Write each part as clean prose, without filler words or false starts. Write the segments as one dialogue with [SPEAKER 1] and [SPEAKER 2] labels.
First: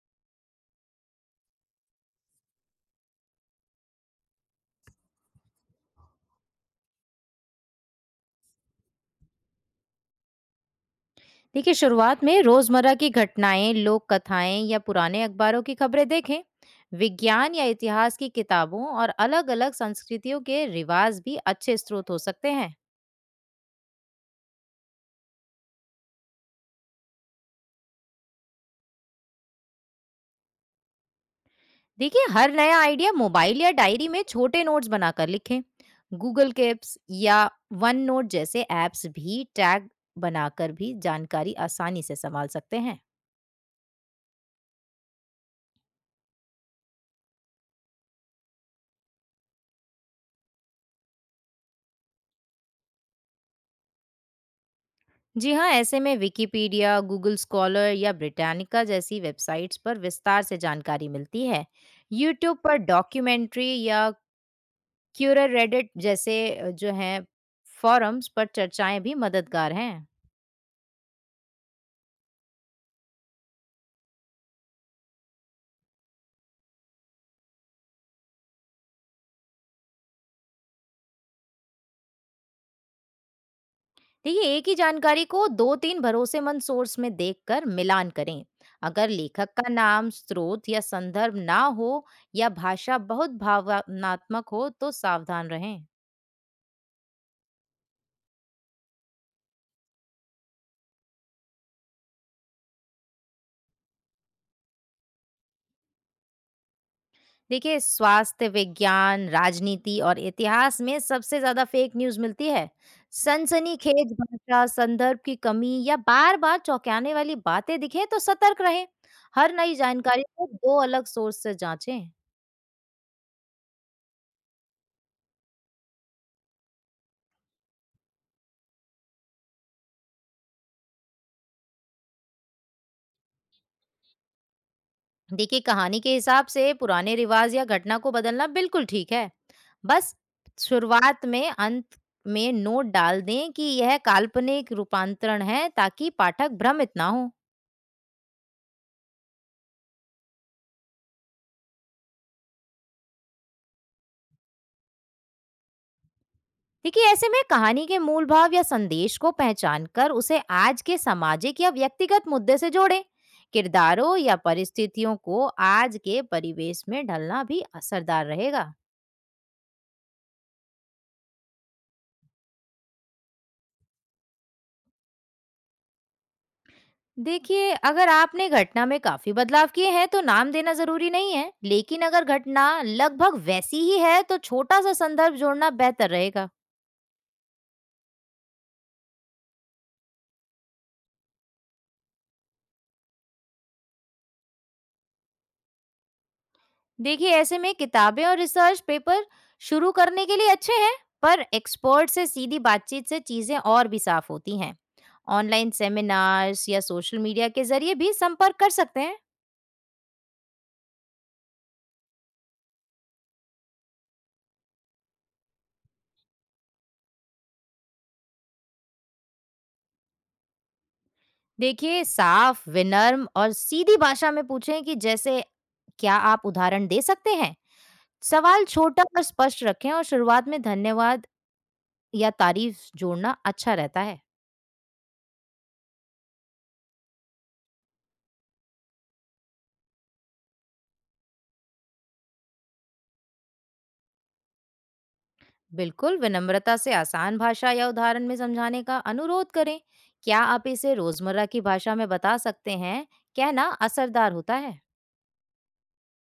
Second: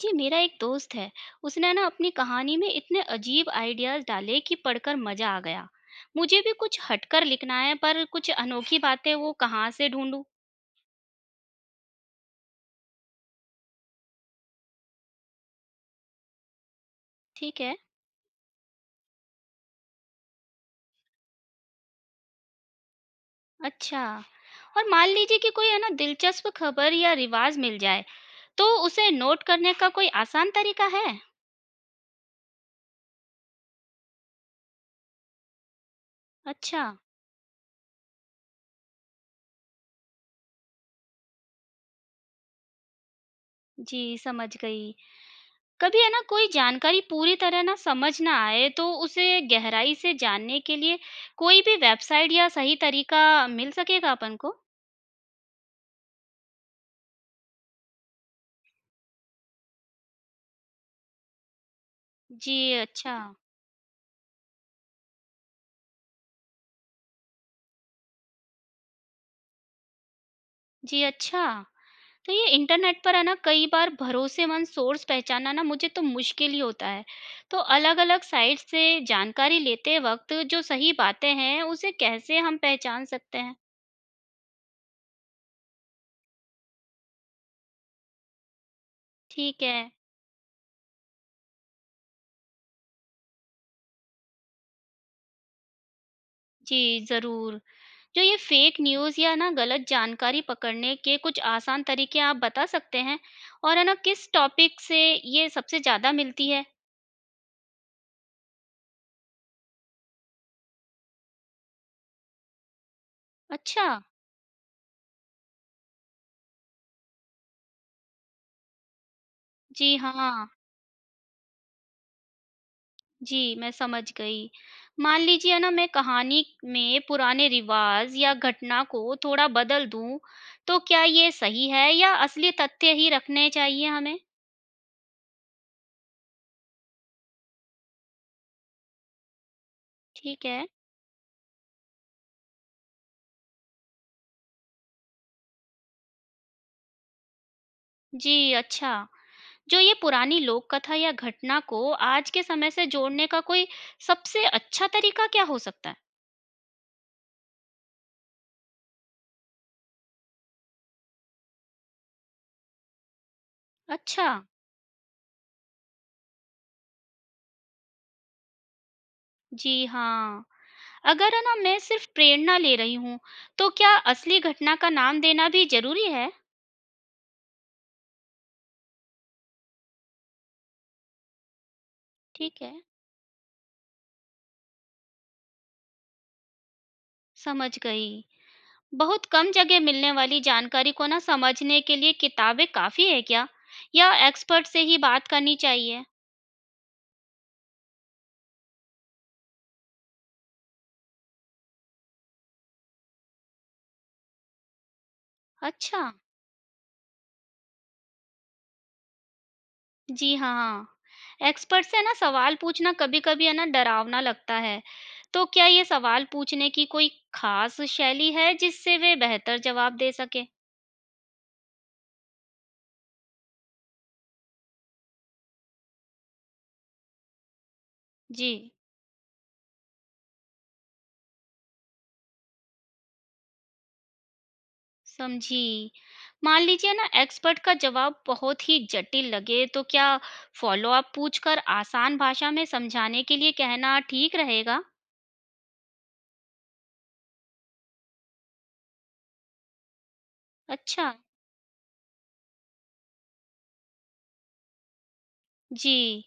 [SPEAKER 1] जी मेरा एक दोस्त है। उसने ना अपनी कहानी में इतने अजीब आइडियाज डाले कि पढ़कर मजा आ गया। मुझे भी कुछ हटकर लिखना है, पर कुछ अनोखी बातें वो कहाँ से ढूंढूं?
[SPEAKER 2] देखिए शुरुआत में रोजमर्रा की घटनाएं, लोक कथाएं या पुराने अखबारों की खबरें देखें। विज्ञान
[SPEAKER 1] ठीक
[SPEAKER 2] या
[SPEAKER 1] है।
[SPEAKER 2] इतिहास की किताबों और अलग-अलग संस्कृतियों के रिवाज भी अच्छे स्रोत हो सकते हैं।
[SPEAKER 1] अच्छा, और मान लीजिए कि कोई है ना दिलचस्प खबर या रिवाज मिल जाए, तो उसे नोट करने का कोई आसान तरीका है?
[SPEAKER 2] देखिए हर नया आइडिया मोबाइल या डायरी में छोटे नोट्स बनाकर लिखें। गूगल के
[SPEAKER 1] अच्छा।
[SPEAKER 2] एप्स या वन नोट जैसे एप्स भी टैग बनाकर भी जानकारी आसानी से संभाल सकते हैं।
[SPEAKER 1] जी, समझ गई। कभी है ना कोई जानकारी पूरी तरह ना समझ ना आए तो उसे गहराई से जानने के लिए कोई भी वेबसाइट या सही तरीका मिल सकेगा अपन को?
[SPEAKER 2] जी हाँ, ऐसे में विकिपीडिया, गूगल स्कॉलर या ब्रिटानिका जैसी वेबसाइट्स पर विस्तार से जानकारी मिलती है।
[SPEAKER 1] जी
[SPEAKER 2] यूट्यूब पर
[SPEAKER 1] अच्छा।
[SPEAKER 2] डॉक्यूमेंट्री या क्यूरर, रेडिट जैसे जो हैं फोरम्स पर चर्चाएं भी मददगार हैं।
[SPEAKER 1] जी अच्छा। तो ये इंटरनेट पर है ना कई बार भरोसेमंद सोर्स पहचानना ना मुझे तो मुश्किल ही होता है। तो अलग-अलग साइट से जानकारी लेते वक्त जो सही बातें हैं उसे कैसे हम पहचान सकते हैं?
[SPEAKER 2] देखिए एक ही जानकारी को दो तीन भरोसेमंद सोर्स में देखकर मिलान करें। अगर लेखक
[SPEAKER 1] ठीक
[SPEAKER 2] का
[SPEAKER 1] है।
[SPEAKER 2] नाम, स्रोत या संदर्भ ना हो या भाषा बहुत भावनात्मक हो तो सावधान रहें।
[SPEAKER 1] जी, ज़रूर। जो ये फेक न्यूज़ या ना गलत जानकारी पकड़ने के कुछ आसान तरीके आप बता सकते हैं? और है ना किस टॉपिक से ये सबसे ज़्यादा मिलती है?
[SPEAKER 2] देखिए स्वास्थ्य, विज्ञान, राजनीति और इतिहास में सबसे ज्यादा फेक न्यूज मिलती है।
[SPEAKER 1] अच्छा।
[SPEAKER 2] सनसनीखेज भाषा, संदर्भ की कमी या बार बार चौंकाने वाली बातें दिखे तो सतर्क रहें। हर नई
[SPEAKER 1] जी हाँ।
[SPEAKER 2] जानकारी को दो अलग सोर्स से जांचें।
[SPEAKER 1] जी मैं समझ गई। मान लीजिए ना मैं कहानी में पुराने रिवाज या घटना को थोड़ा बदल दूँ, तो क्या ये सही है या असली तथ्य ही रखने चाहिए हमें?
[SPEAKER 2] देखिए कहानी के हिसाब से पुराने रिवाज या घटना को बदलना बिल्कुल ठीक है। बस
[SPEAKER 1] ठीक है।
[SPEAKER 2] शुरुआत में, अंत में नोट डाल दें कि यह काल्पनिक रूपांतरण है ताकि पाठक भ्रमित ना हो।
[SPEAKER 1] जी, अच्छा। जो ये पुरानी लोक कथा या घटना को आज के समय से जोड़ने का कोई सबसे अच्छा तरीका क्या हो सकता है?
[SPEAKER 2] देखिए ऐसे में कहानी के मूल भाव या संदेश को पहचान कर उसे आज के सामाजिक या व्यक्तिगत मुद्दे से जोड़ें। किरदारों
[SPEAKER 1] अच्छा।
[SPEAKER 2] या परिस्थितियों को आज के परिवेश में ढलना भी असरदार रहेगा।
[SPEAKER 1] जी हाँ। अगर है ना मैं सिर्फ प्रेरणा ले रही हूँ, तो क्या असली घटना का नाम देना भी ज़रूरी है?
[SPEAKER 2] देखिए अगर आपने घटना में काफी बदलाव किए हैं तो नाम देना जरूरी नहीं है, लेकिन अगर
[SPEAKER 1] ठीक
[SPEAKER 2] घटना
[SPEAKER 1] है,
[SPEAKER 2] लगभग वैसी ही है तो छोटा सा संदर्भ जोड़ना बेहतर रहेगा।
[SPEAKER 1] समझ गई। बहुत कम जगह मिलने वाली जानकारी को ना समझने के लिए किताबें काफ़ी है क्या? या एक्सपर्ट से ही बात करनी चाहिए?
[SPEAKER 2] देखिए ऐसे में किताबें और रिसर्च पेपर शुरू करने के लिए अच्छे हैं, पर एक्सपर्ट से सीधी बातचीत से चीजें और भी साफ होती हैं। ऑनलाइन
[SPEAKER 1] अच्छा।
[SPEAKER 2] सेमिनार्स या सोशल मीडिया के जरिए भी संपर्क कर सकते हैं।
[SPEAKER 1] जी हाँ, हाँ। एक्सपर्ट से ना सवाल पूछना कभी-कभी है ना डरावना लगता है। तो क्या ये सवाल पूछने की कोई खास शैली है जिससे वे बेहतर जवाब दे सकें?
[SPEAKER 2] देखिए साफ, विनम्र और सीधी भाषा में पूछें कि जैसे क्या आप उदाहरण दे सकते हैं।
[SPEAKER 1] जी,
[SPEAKER 2] सवाल छोटा और स्पष्ट रखें और शुरुआत में धन्यवाद या तारीफ जोड़ना अच्छा रहता है।
[SPEAKER 1] समझी। मान लीजिए ना एक्सपर्ट का जवाब बहुत ही जटिल लगे तो क्या फॉलो अप पूछकर आसान भाषा में समझाने के लिए कहना ठीक रहेगा?
[SPEAKER 2] बिल्कुल, विनम्रता से आसान भाषा या उदाहरण में समझाने का अनुरोध करें। क्या आप इसे
[SPEAKER 1] अच्छा।
[SPEAKER 2] रोजमर्रा की भाषा में बता सकते हैं, कहना असरदार होता है।
[SPEAKER 1] जी,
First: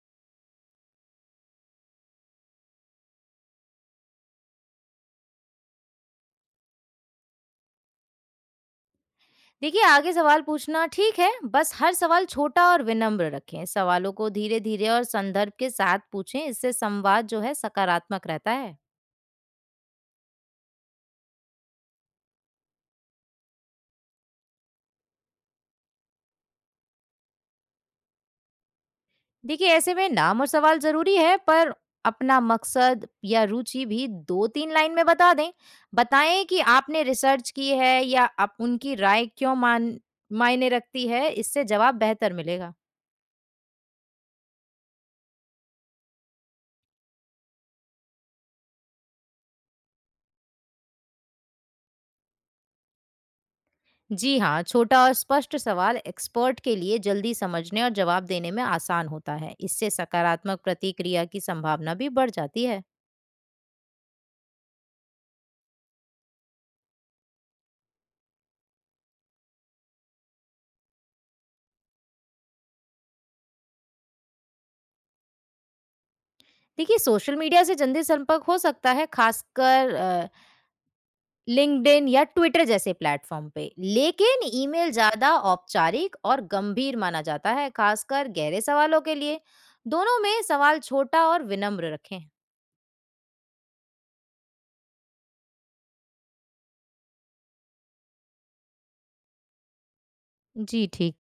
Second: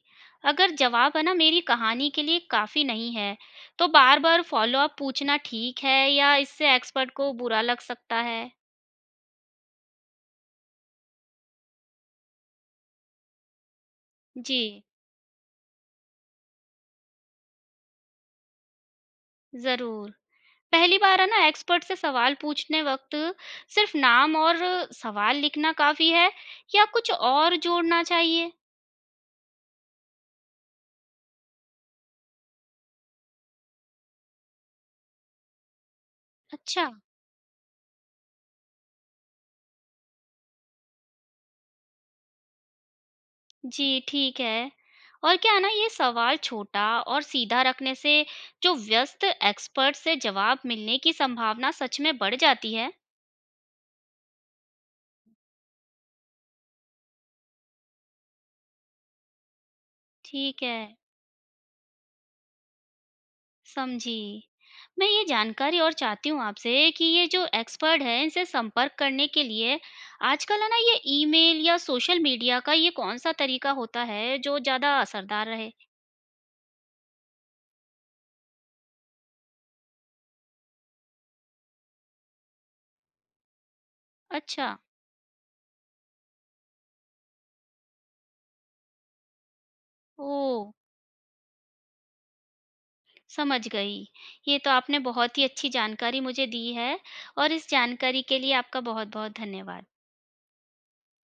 [SPEAKER 1] अगर जवाब है ना मेरी कहानी के लिए काफ़ी नहीं है, तो बार-बार फ़ॉलो-अप पूछना ठीक है या इससे एक्सपर्ट को बुरा लग सकता है?
[SPEAKER 2] देखिए आगे सवाल पूछना ठीक है, बस हर सवाल छोटा और विनम्र रखें। सवालों को धीरे
[SPEAKER 1] जी,
[SPEAKER 2] धीरे और संदर्भ के साथ पूछें, इससे संवाद जो है सकारात्मक रहता है।
[SPEAKER 1] ज़रूर। पहली बार है ना एक्सपर्ट से सवाल पूछने वक़्त सिर्फ़ नाम और सवाल लिखना काफ़ी है या कुछ और जोड़ना चाहिए?
[SPEAKER 2] देखिए ऐसे में नाम और सवाल जरूरी है, पर अपना मकसद या रुचि भी दो तीन लाइन में बता दें। बताएं कि
[SPEAKER 1] अच्छा,
[SPEAKER 2] आपने रिसर्च की है या आप उनकी राय क्यों मान मायने रखती है, इससे जवाब बेहतर मिलेगा।
[SPEAKER 1] जी ठीक है। और क्या है ना ये सवाल छोटा और सीधा रखने से जो व्यस्त एक्सपर्ट से जवाब मिलने की संभावना सच में बढ़ जाती है?
[SPEAKER 2] जी हाँ, छोटा और स्पष्ट सवाल एक्सपर्ट के लिए जल्दी समझने और जवाब देने में आसान होता है। इससे सकारात्मक
[SPEAKER 1] ठीक है,
[SPEAKER 2] प्रतिक्रिया की संभावना भी बढ़ जाती है।
[SPEAKER 1] समझी। मैं ये जानकारी और चाहती हूँ आपसे कि ये जो एक्सपर्ट है, इनसे संपर्क करने के लिए आजकल है ना ये ईमेल या सोशल मीडिया का ये कौन-सा तरीका होता है जो ज़्यादा असरदार रहे?
[SPEAKER 2] देखिए सोशल मीडिया से जल्दी संपर्क हो सकता है, खासकर लिंक्डइन या ट्विटर जैसे प्लेटफॉर्म पे, लेकिन
[SPEAKER 1] अच्छा।
[SPEAKER 2] ईमेल ज्यादा औपचारिक और गंभीर माना जाता है, खासकर गहरे सवालों के लिए। दोनों में
[SPEAKER 1] ओह!
[SPEAKER 2] सवाल छोटा और विनम्र रखें।
[SPEAKER 1] समझ गई। ये तो आपने बहुत ही अच्छी जानकारी मुझे दी है और इस जानकारी के लिए आपका बहुत-बहुत धन्यवाद।
[SPEAKER 2] जी ठीक है।